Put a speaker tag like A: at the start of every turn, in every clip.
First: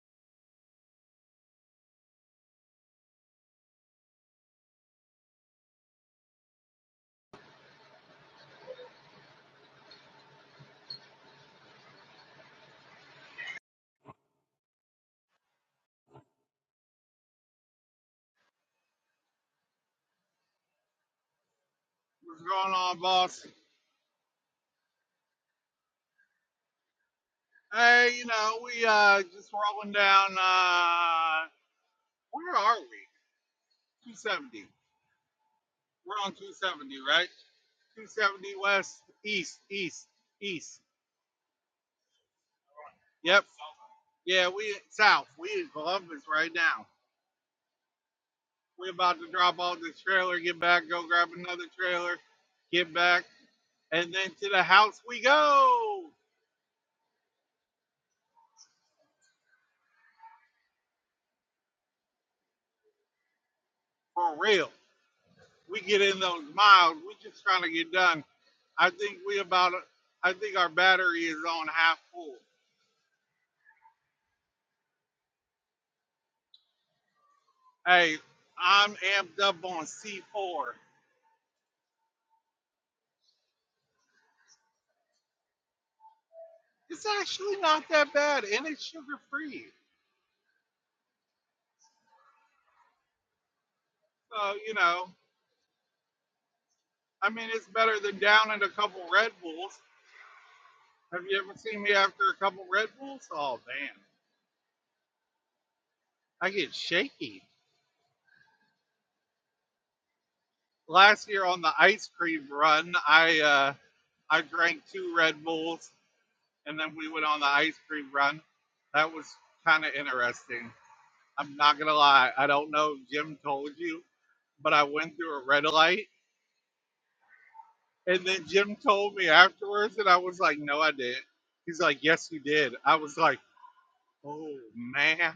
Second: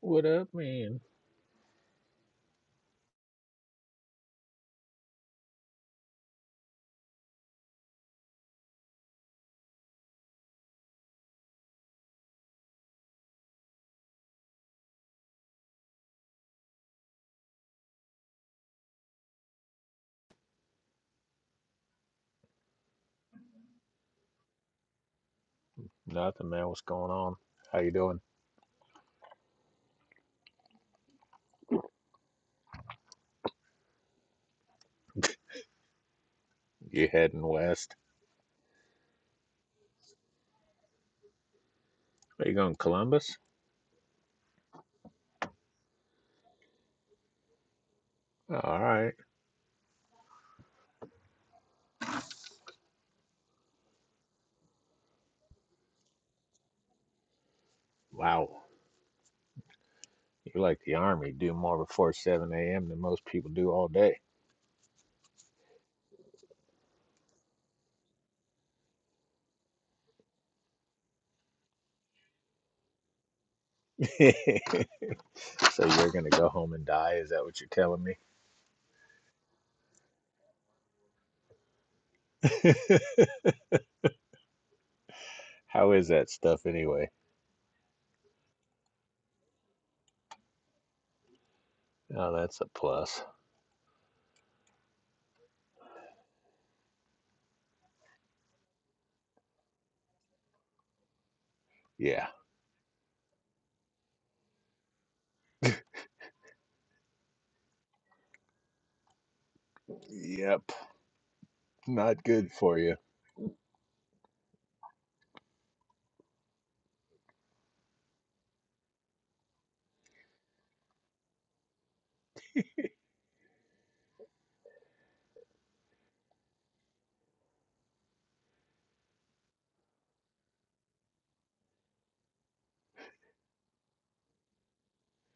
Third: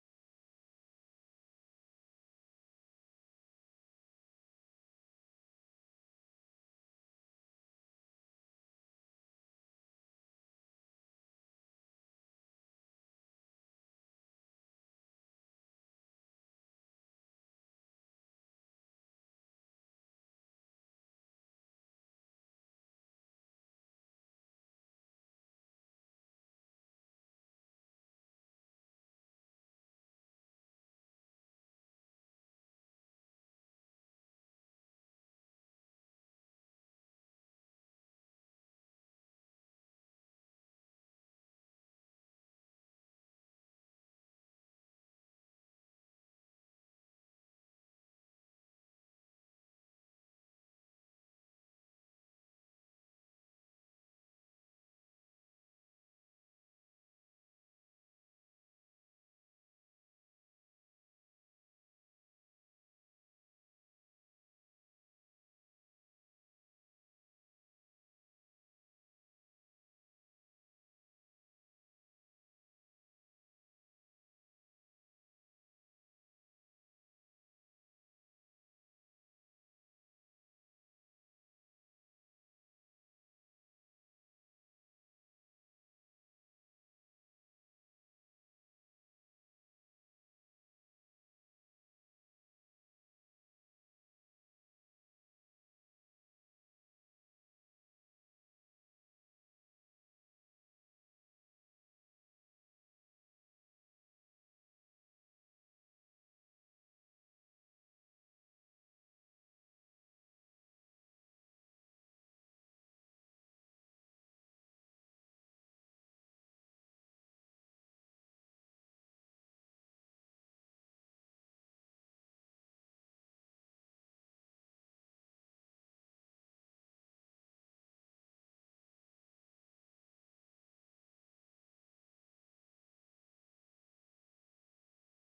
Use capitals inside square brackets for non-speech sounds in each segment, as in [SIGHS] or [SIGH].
A: What up, man?
B: What's going on, boss?
A: Nothing, man. What's going on? How you
B: Hey,
A: doing?
B: you know, we uh just rolling down uh where are we? 270. We're on 270,
A: You
B: right?
A: heading west?
B: 270 west, east, east, east.
A: Are you going to Columbus?
B: Yep. Yeah, we south. We in Columbus right now.
A: All
B: We're
A: right.
B: about to drop off this trailer, get back, go grab another trailer, get back, and then to the house we go.
A: Wow. you like the army. Do more before 7 a.m. than most people do all day.
B: For real. We get in those miles. We just trying to get done I think we about I think our battery is on half full.
A: [LAUGHS] so you're going to go home and die? Is that what you're telling me?
B: Hey, I'm amped up on C4.
A: [LAUGHS] How is that stuff
B: It's
A: anyway?
B: actually not that bad and it's sugar free.
A: Oh, that's a plus.
B: So, you know, I mean it's better than downing a couple Red Bulls. Have you ever seen me after
A: Yeah.
B: a couple Red Bulls? Oh man, I get shaky.
A: Yep.
B: Last year on the ice
A: Not
B: cream
A: good for
B: run,
A: you.
B: I uh I drank two Red Bulls and then we went on the ice cream run. That was kind of interesting. I'm not gonna lie. I don't know if Jim told you, but I went through a red light, and then Jim told me afterwards, and I was like, "No, I didn't." He's like, "Yes, you did." I was like, "Oh man,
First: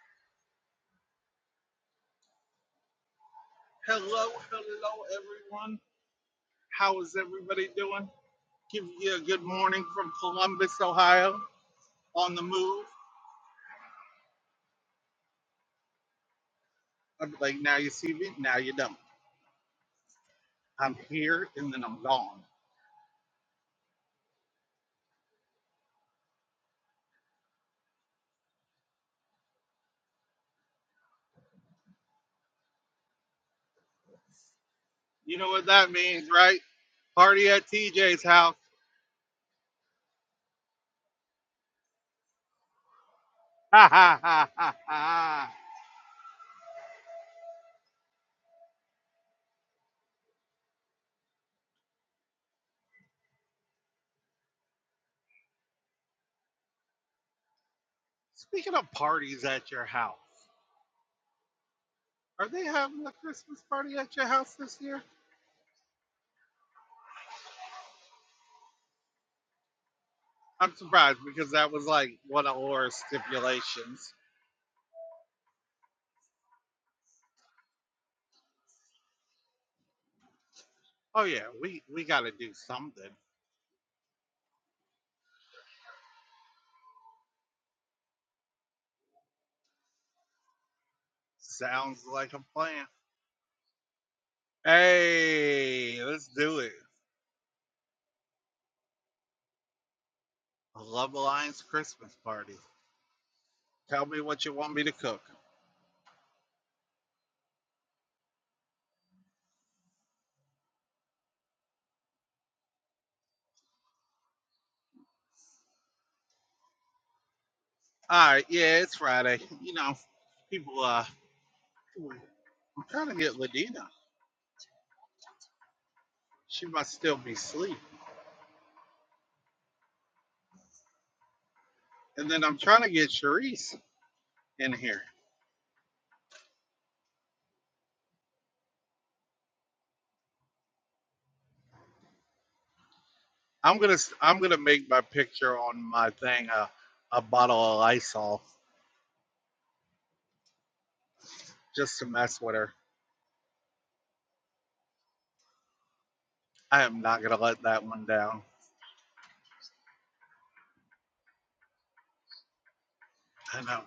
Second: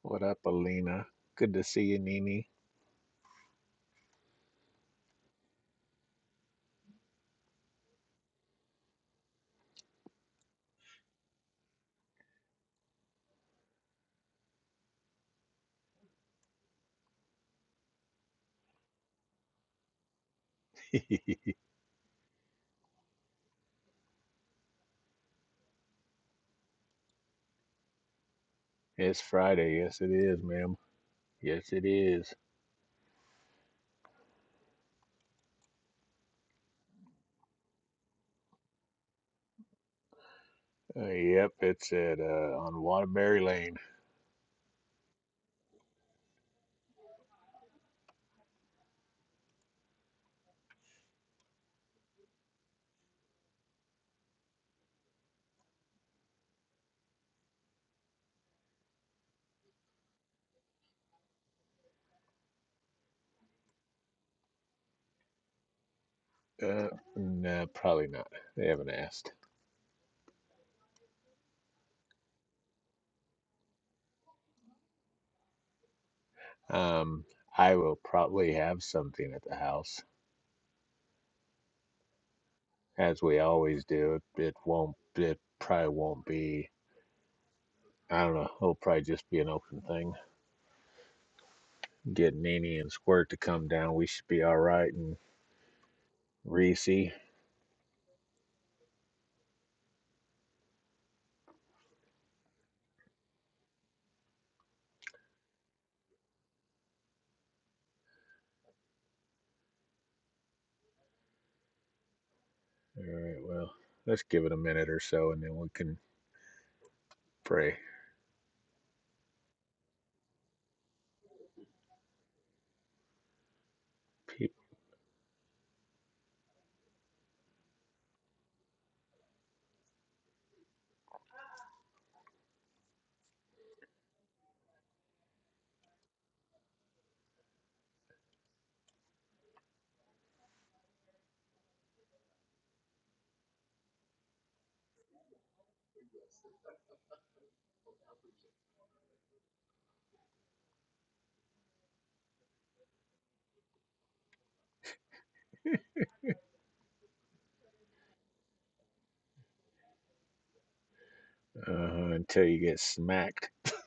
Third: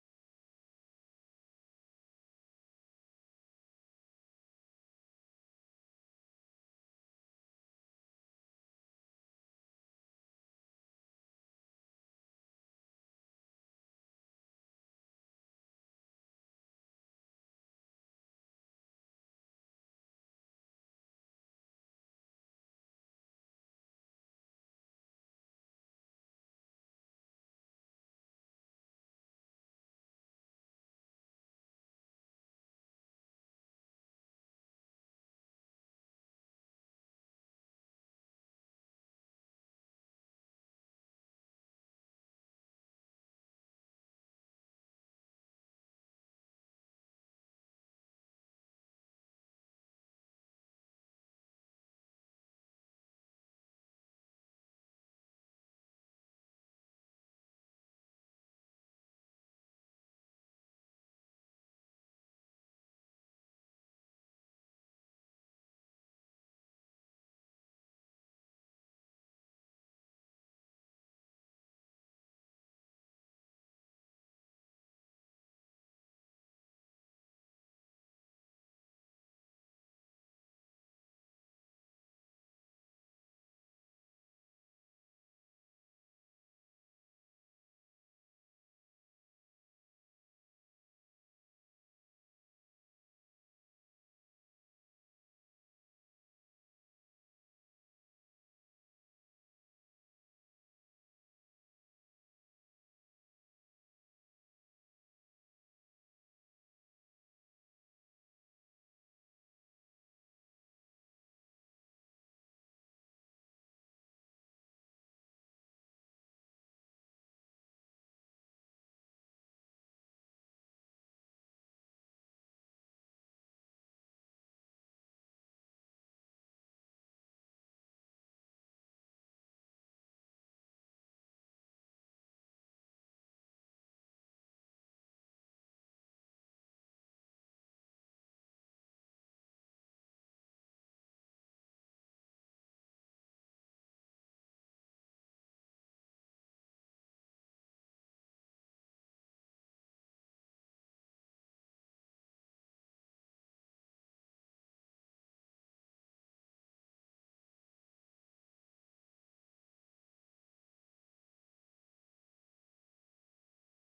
A: What up, Alina? Good to see you, Nini.
B: hello, hello, everyone. How is everybody doing? Give you a good morning from Columbus, Ohio, on the move." I'm like, "Now you see me, now you don't. I'm
A: [LAUGHS]
B: here, and then I'm gone."
A: It's Friday. Yes, it is, ma'am. Yes, it is.
B: You know what that means, right? Party at TJ's house. [LAUGHS]
A: Uh, yep, it's at uh, on Waterbury Lane.
B: Ha ha ha ha ha. Speaking of parties at your house, are they having a Christmas party at your house this year?
A: Uh, no, probably not. They haven't asked.
B: I'm surprised because that was like one of our stipulations.
A: Um, I will probably have something at the house,
B: Oh yeah, we we got to do something.
A: as we always do. It, it won't. It probably won't be. I don't know. It'll probably just be an open thing.
B: Sounds
A: Get
B: like a
A: Nene
B: plan.
A: and Squirt to come down. We should be all right. And
B: Hey, let's do it.
A: Reese. All
B: A Love Alliance Christmas party. Tell me what you want me to cook.
A: right. Well, let's give it a minute or so, and then we can pray.
B: All right, yeah, it's Friday. [LAUGHS] You know, people. Uh, I'm trying to get Ladina.
A: Peop-
B: She must still be asleep. And then I'm trying to get Charisse in here. I'm gonna s- I'm gonna make my picture on my thing a a bottle of Lysol just to mess with her. I am not gonna let that one down.
A: Uh, until you get smacked.
B: I know.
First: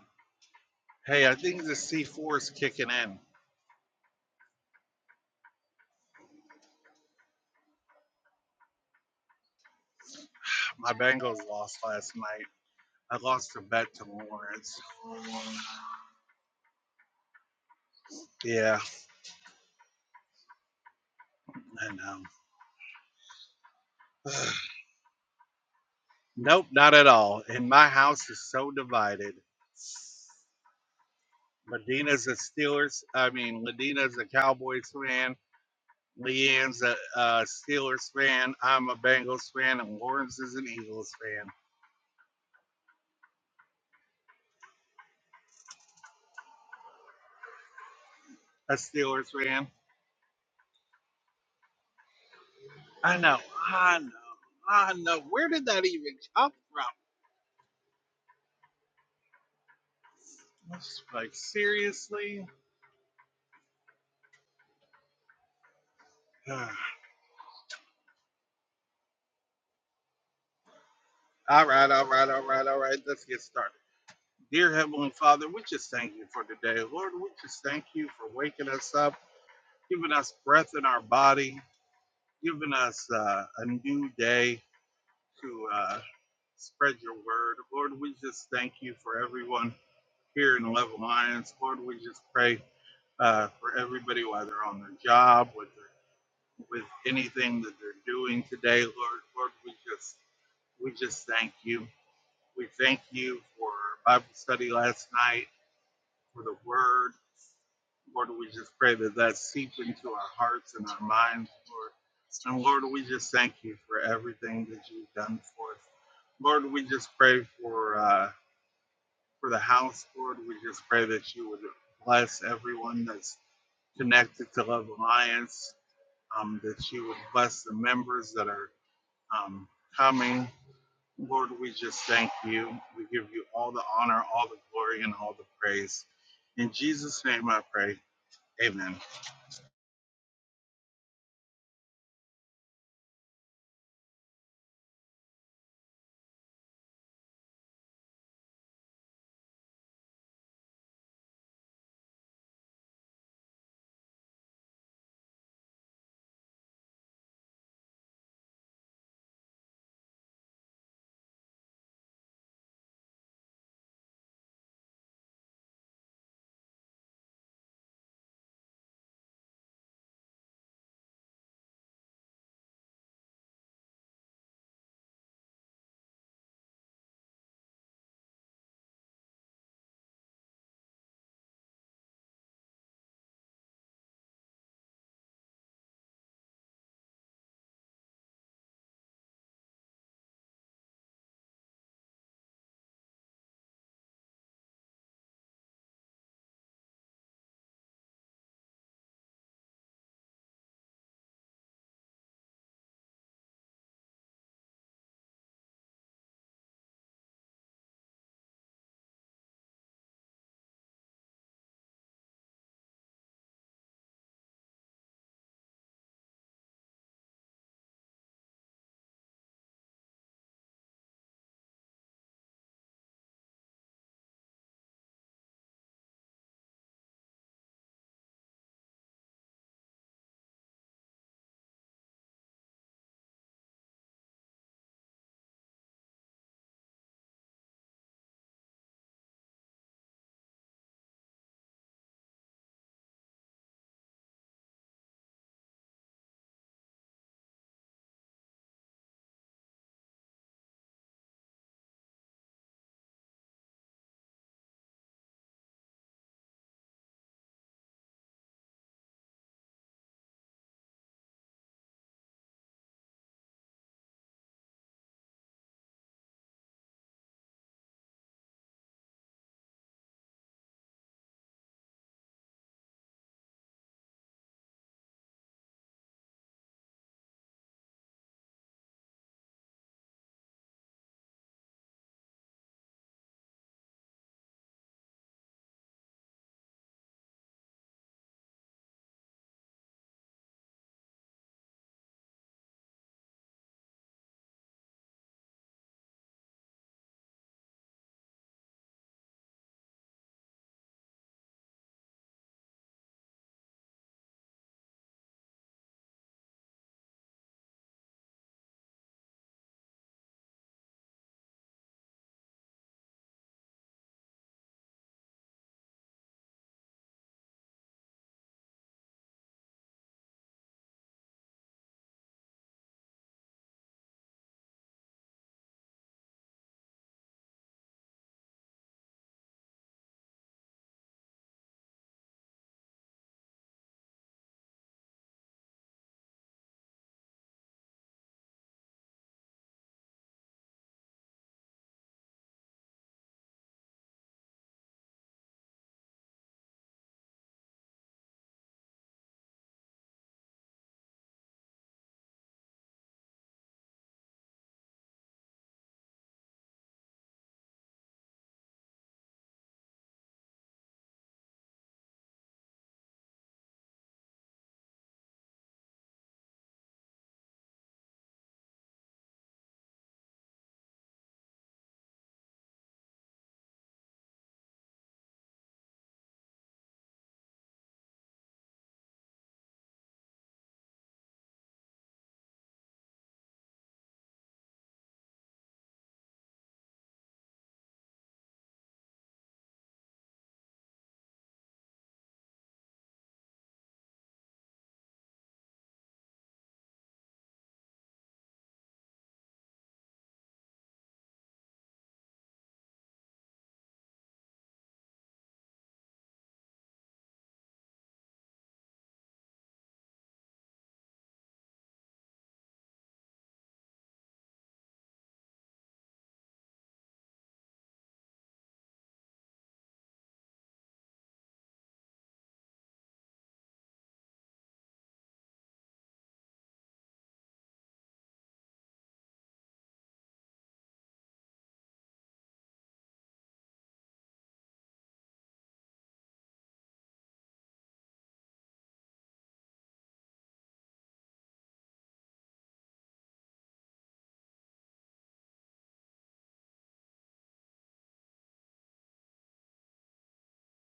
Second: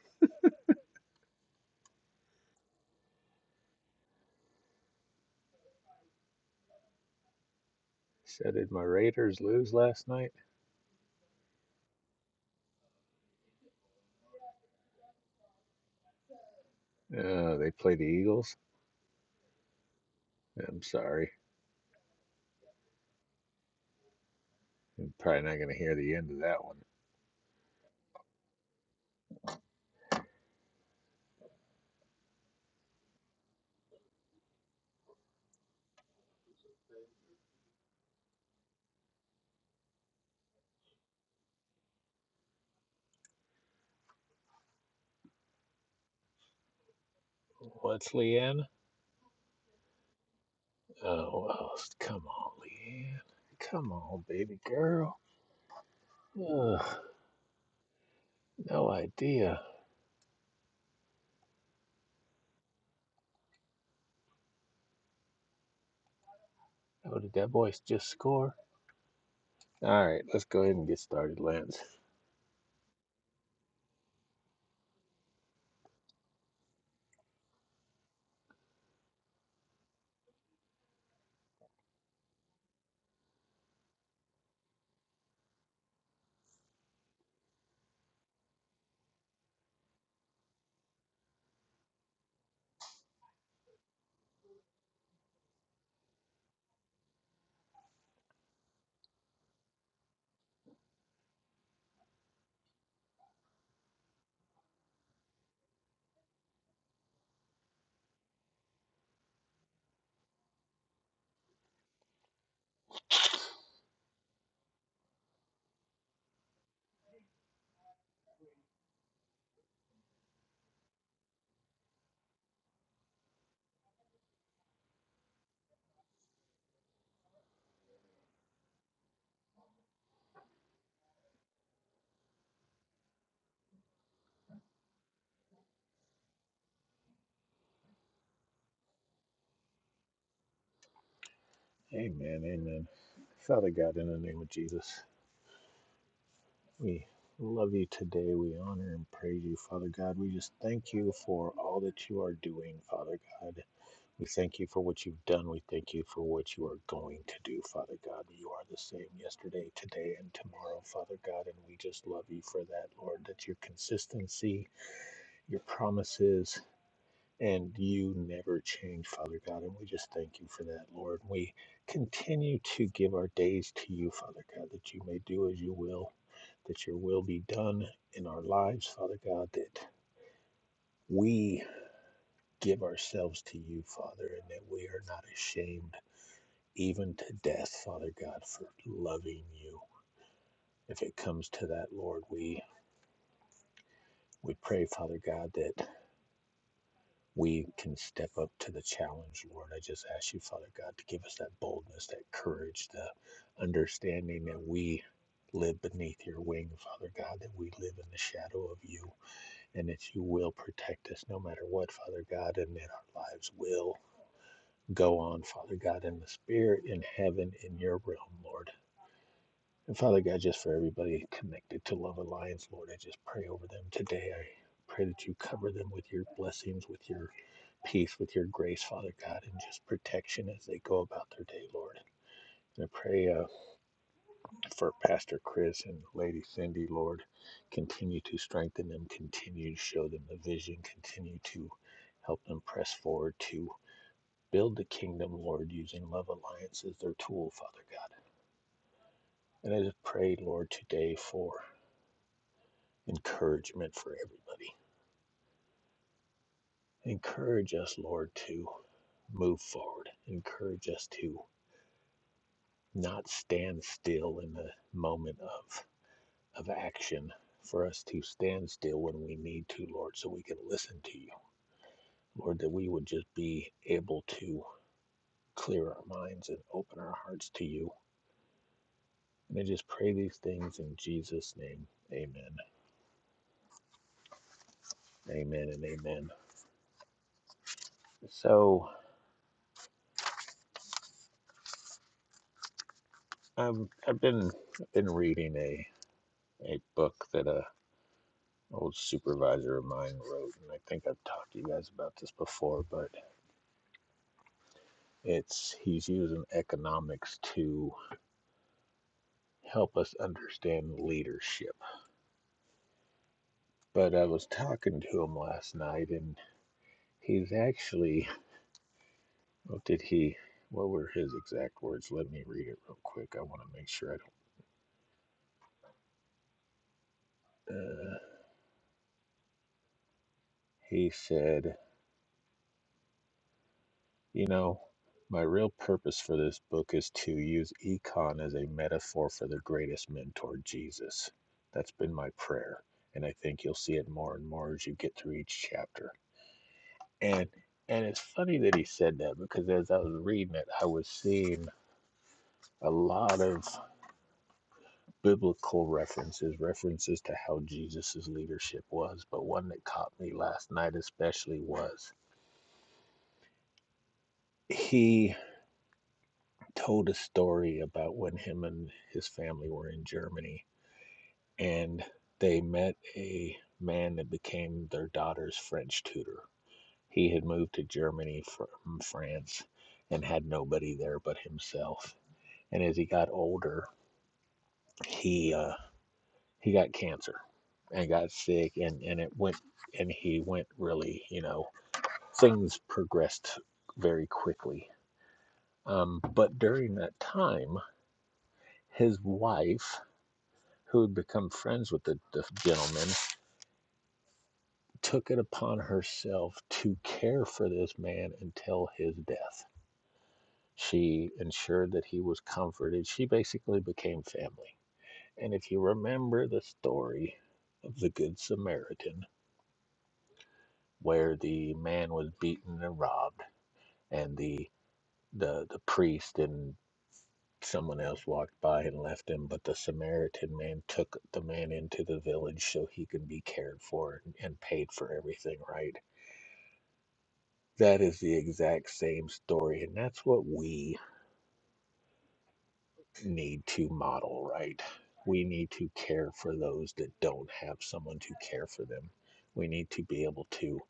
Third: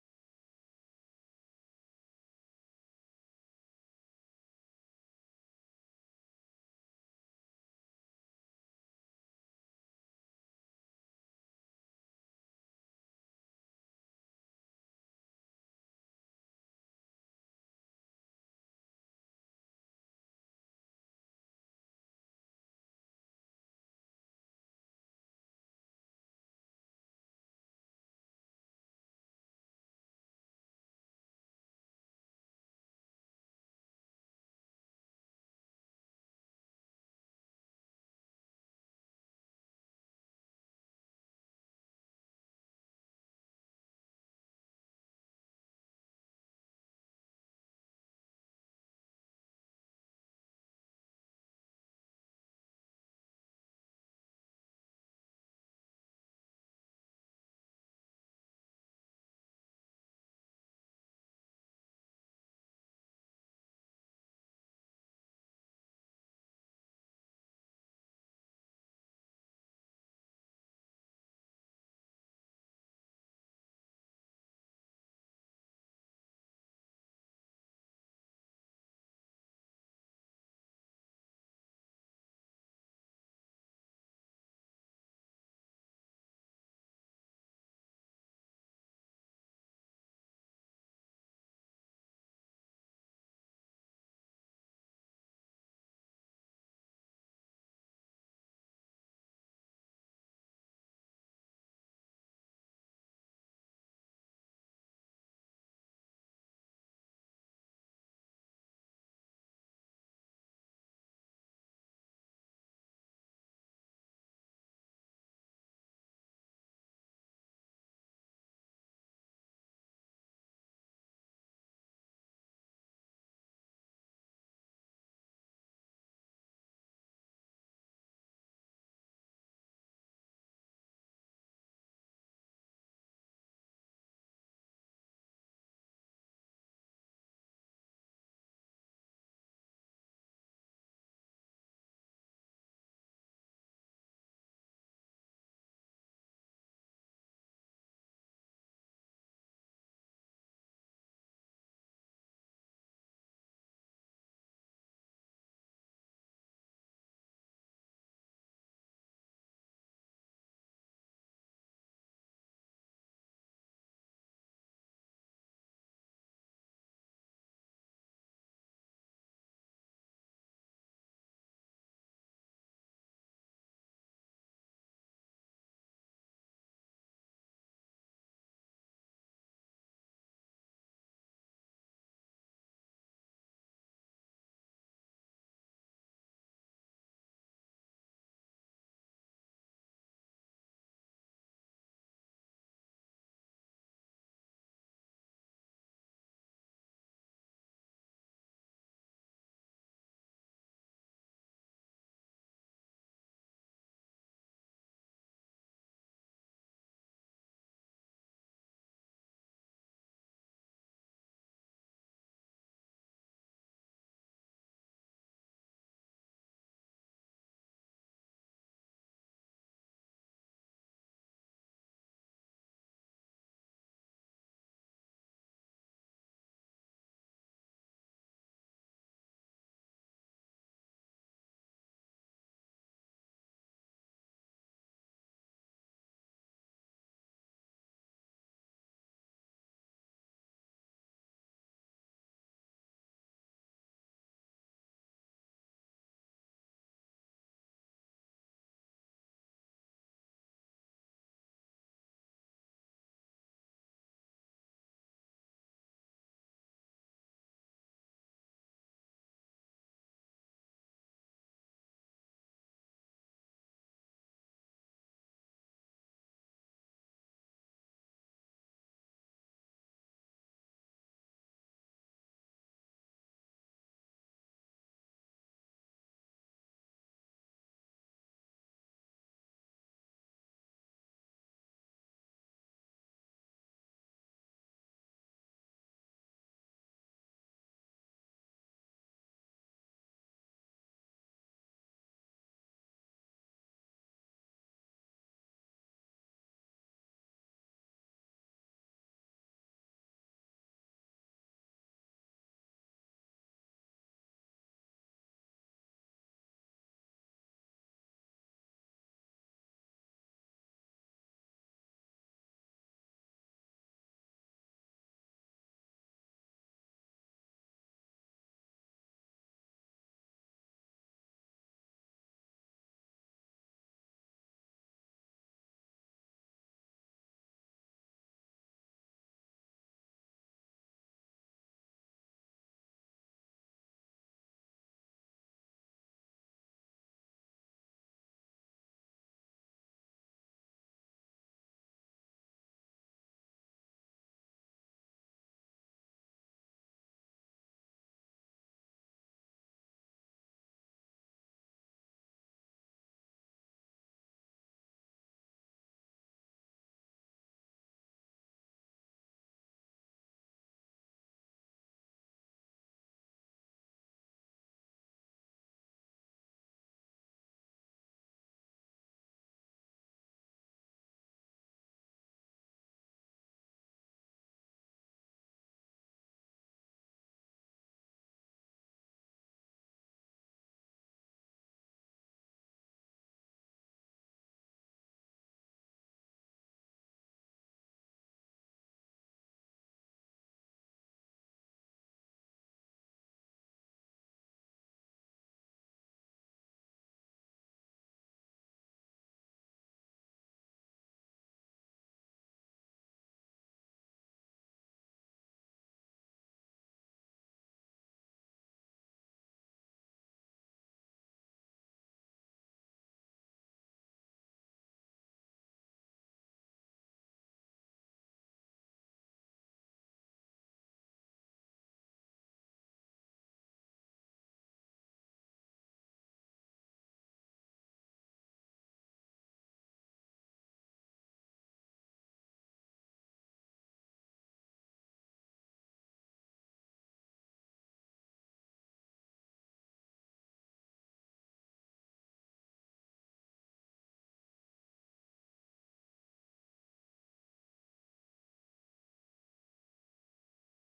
B: Hey, I think the C4 is kicking in.
A: So did my Raiders lose last night?
B: My Bengals lost last night. I lost a bet to Lawrence.
A: Uh, they play the Eagles.
B: Yeah,
A: I'm sorry.
B: I know. [SIGHS]
A: I'm probably not going to hear the end of that
B: nope,
A: one.
B: not at all. And my house is so divided. Medina's a Steelers. I mean, Medina's a Cowboys fan. Leanne's a, a Steelers fan. I'm a Bengals fan, and Lawrence is an Eagles fan.
A: What's Leanne?
B: A Steelers fan.
A: Oh, oh, come on,
B: I
A: Leanne.
B: know.
A: Come
B: I know.
A: on, baby
B: I
A: girl.
B: know. Where did that even come
A: Ugh,
B: from?
A: no idea.
B: It's Like seriously. [SIGHS] all
A: Oh, did that boy just score? All right, let's go ahead and get started, Lance.
B: right. All right. All right. All right. Let's get started. Dear Heavenly Father, we just thank you for today, Lord. We just thank you for waking us up, giving us breath in our body, giving us uh, a new day to uh, spread your word. Lord, we just thank you for everyone here in the Love Alliance. Lord, we just pray uh, for everybody while they're on their job, with their, with anything that they're doing today. Lord, Lord, we just we just thank you. We thank you for our Bible study last night, for the Word. Lord, we just pray that that seeps into our hearts and our minds, Lord. And Lord, we just thank you for everything that you've done for us. Lord, we just pray for uh, for the house, Lord. We just pray that you would bless everyone that's connected to Love Alliance, um, that you would bless the members that are um, coming. Lord, we just thank you. We give you all the honor, all the glory, and all the praise. In Jesus' name I pray. Amen.
A: Amen, amen. Father God, in the name of Jesus, we love you today. We honor and praise you, Father God. We just thank you for all that you are doing, Father God. We thank you for what you've done. We thank you for what you are going to do, Father God. You are the same yesterday, today, and tomorrow, Father God. And we just love you for that, Lord, that your consistency, your promises, and you never change, Father God. And we just thank you for that, Lord. We continue to give our days to you, Father God, that you may do as you will, that your will be done in our lives, Father God, that we give ourselves to you, Father, and that we are not ashamed even to death, Father God, for loving you. If it comes to that, Lord, we we pray, Father God, that we can step up to the challenge, Lord. I just ask you, Father God, to give us that boldness, that courage, the understanding that we live beneath your wing, Father God, that we live in the shadow of you, and that you will protect us no matter what, Father God, and that our lives will go on, Father God, in the spirit, in heaven, in your realm, Lord. And Father God, just for everybody connected to Love Alliance, Lord, I just pray over them today. I pray that you cover them with your blessings, with your peace, with your grace, Father God, and just protection as they go about their day, Lord. I pray uh, for Pastor Chris and Lady Cindy, Lord. Continue to strengthen them, continue to show them the vision, continue to help them press forward to build the kingdom, Lord, using Love Alliance as their tool, Father God. And I just pray, Lord, today for encouragement for everybody. Encourage us, Lord, to move forward. Encourage us to not stand still in the moment of, of action, for us to stand still when we need to, Lord, so we can listen to you. Lord, that we would just be able to clear our minds and open our hearts to you. And I just pray these things in Jesus' name. Amen. Amen and amen. So I've I've been I've been reading a a book that a. old supervisor of mine wrote, and I think I've talked to you guys about this before, but it's he's using economics to help us understand leadership. But I was talking to him last night, and he's actually what did he? What were his exact words? Let me read it real quick. I want to make sure I don't. Uh, he said. You know, my real purpose for this book is to use econ as a metaphor for the greatest mentor, Jesus. That's been my prayer, and I think you'll see it more and more as you get through each chapter. And and it's funny that he said that because as I was reading it, I was seeing a lot of biblical references, references to how Jesus' leadership was, but one that caught me last night especially was he told a story about when him and his family were in Germany and they met a man that became their daughter's French tutor. He had moved to Germany from France and had nobody there but himself. And as he got older, he uh, he got cancer and got sick and, and it went and he went really, you know, things progressed very quickly. Um, but during that time, his wife who had become friends with the, the gentleman, took it upon herself to care for this man until his death. She ensured that he was comforted. She basically became family. And if you remember the story of the Good Samaritan, where the man was beaten and robbed, and the the, the priest and someone else walked by and left him, but the Samaritan man took the man into the village so he could be cared for and, and paid for everything, right? That is the exact same story. And that's what we need to model, right? We need to care for those that don't have someone to care for them. We need to be able to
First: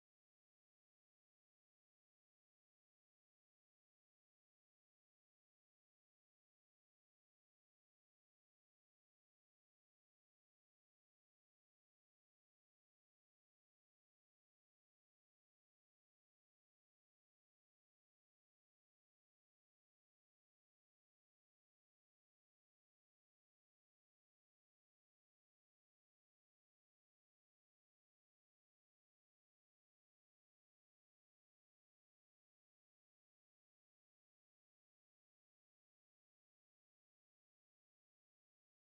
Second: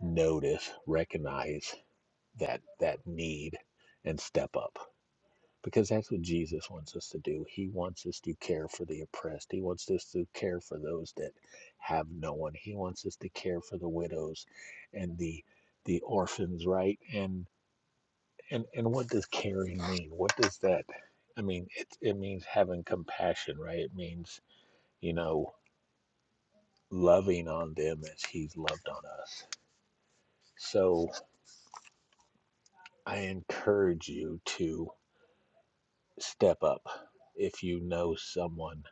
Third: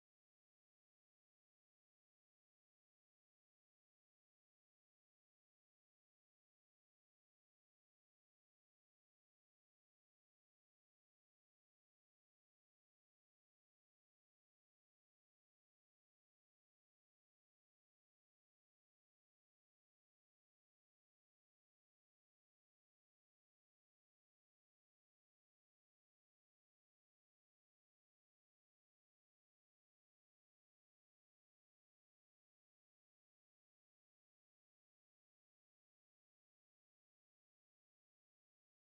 A: notice, recognize that that need and step up. Because that's what Jesus wants us to do. He wants us to care for the oppressed. He wants us to care for those that have no one. He wants us to care for the widows and the the orphans, right? And And and what does caring mean? What does that? I mean, it it means having compassion, right? It means you know loving on them as He's loved on us. So I encourage you to step up if you know someone,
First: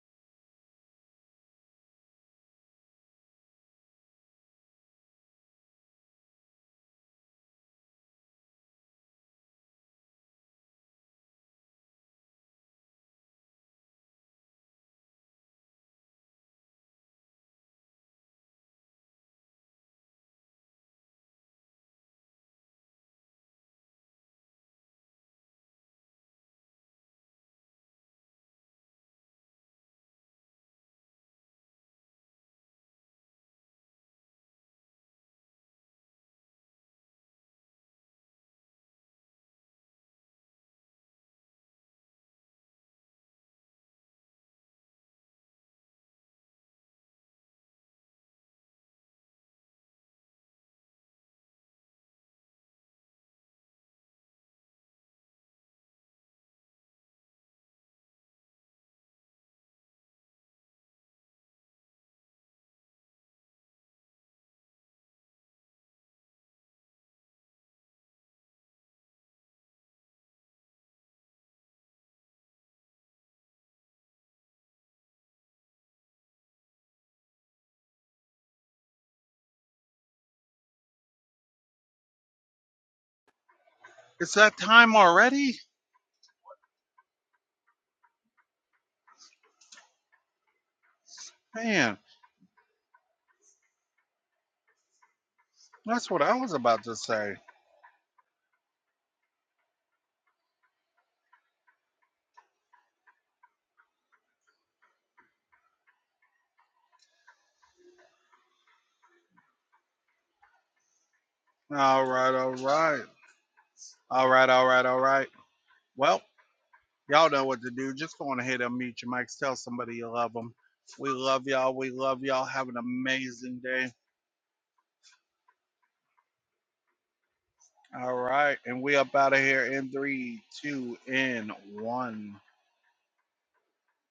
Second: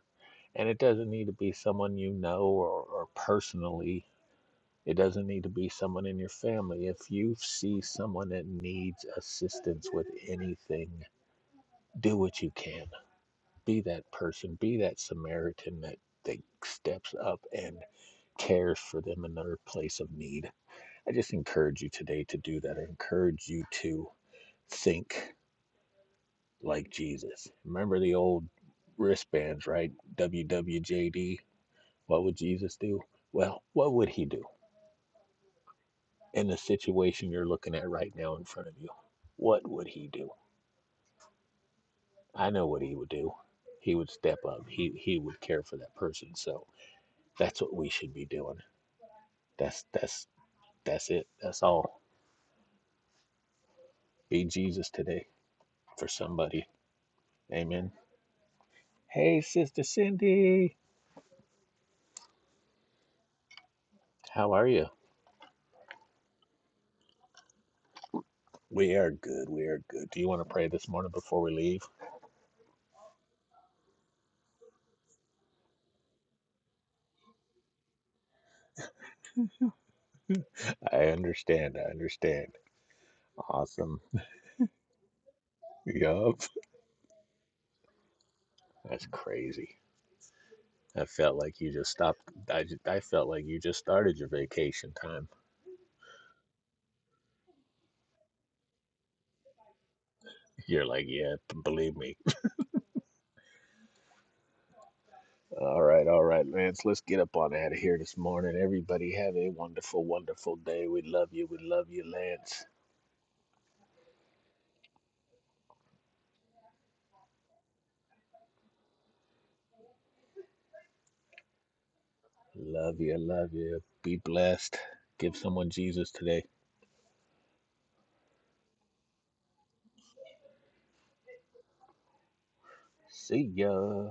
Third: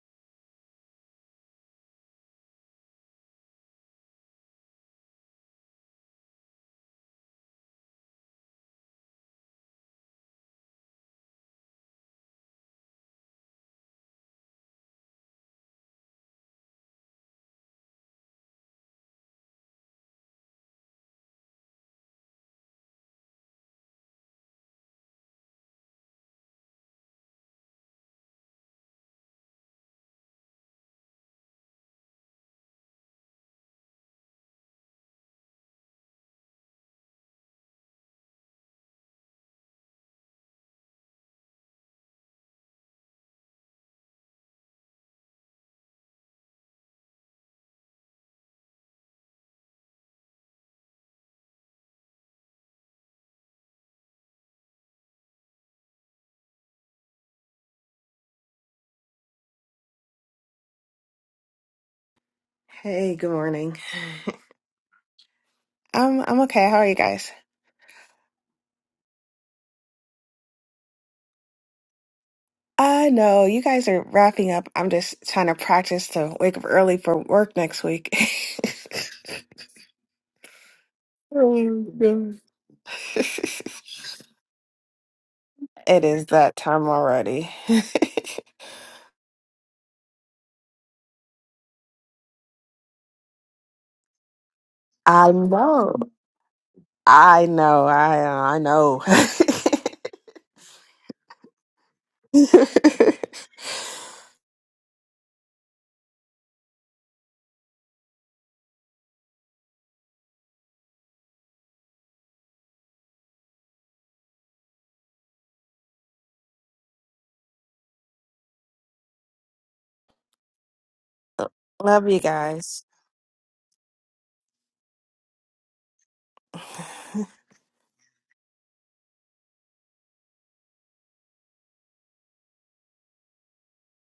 A: and it doesn't need to be someone you know or, or personally. It doesn't need to be someone in your family. If you see someone that needs assistance with anything, do what you can Be that person, be that Samaritan that, that steps up and cares for them in their place of need. I just encourage you today to do that. I encourage you to think like Jesus. Remember the old wristbands, right? WWJD. What would Jesus do? Well, what would he do in the situation you're looking at right now in front of you? What would he do? I know what he would do. He would step up. He he would care for that person. So that's what we should be doing. That's that's that's it. That's all. Be Jesus today for somebody. Amen. Hey, Sister Cindy,
C: Hey, good morning.
A: how are you?
C: Um, I'm okay. How are you guys?
A: We are good. We are good. Do you want to pray this morning before we leave?
C: I know you guys are wrapping up. I'm just trying to practice to wake up early for work next week. [LAUGHS]
A: I understand.
C: Oh,
A: I
C: God.
A: understand.
C: [LAUGHS] it
A: Awesome.
B: It's that time already?
C: is
A: Yup.
C: that time already. [LAUGHS]
A: That's crazy. I felt like you just
B: Man,
A: stopped. I, ju- I felt like you just started your vacation time.
C: I know.
B: that's what I was about to say.
C: I know. I I know.
A: You're like, yeah, b- believe me. All right, all right, Lance. Let's get up on out of here this morning. Everybody have a wonderful, wonderful day. We love you. We love
B: All
A: you,
B: right, all
A: Lance.
B: right. All right, all right, all right. Well, y'all know what to do. Just go on ahead and mute your mics. Tell somebody you love them. We love y'all.
C: [LAUGHS]
B: We
C: Love you
B: love y'all. Have an
C: guys.
A: Love you. I Love
B: amazing
A: you.
B: day.
A: Be blessed. Give someone Jesus today.
B: All right, and we up out of here in three, two, and one.
A: See ya.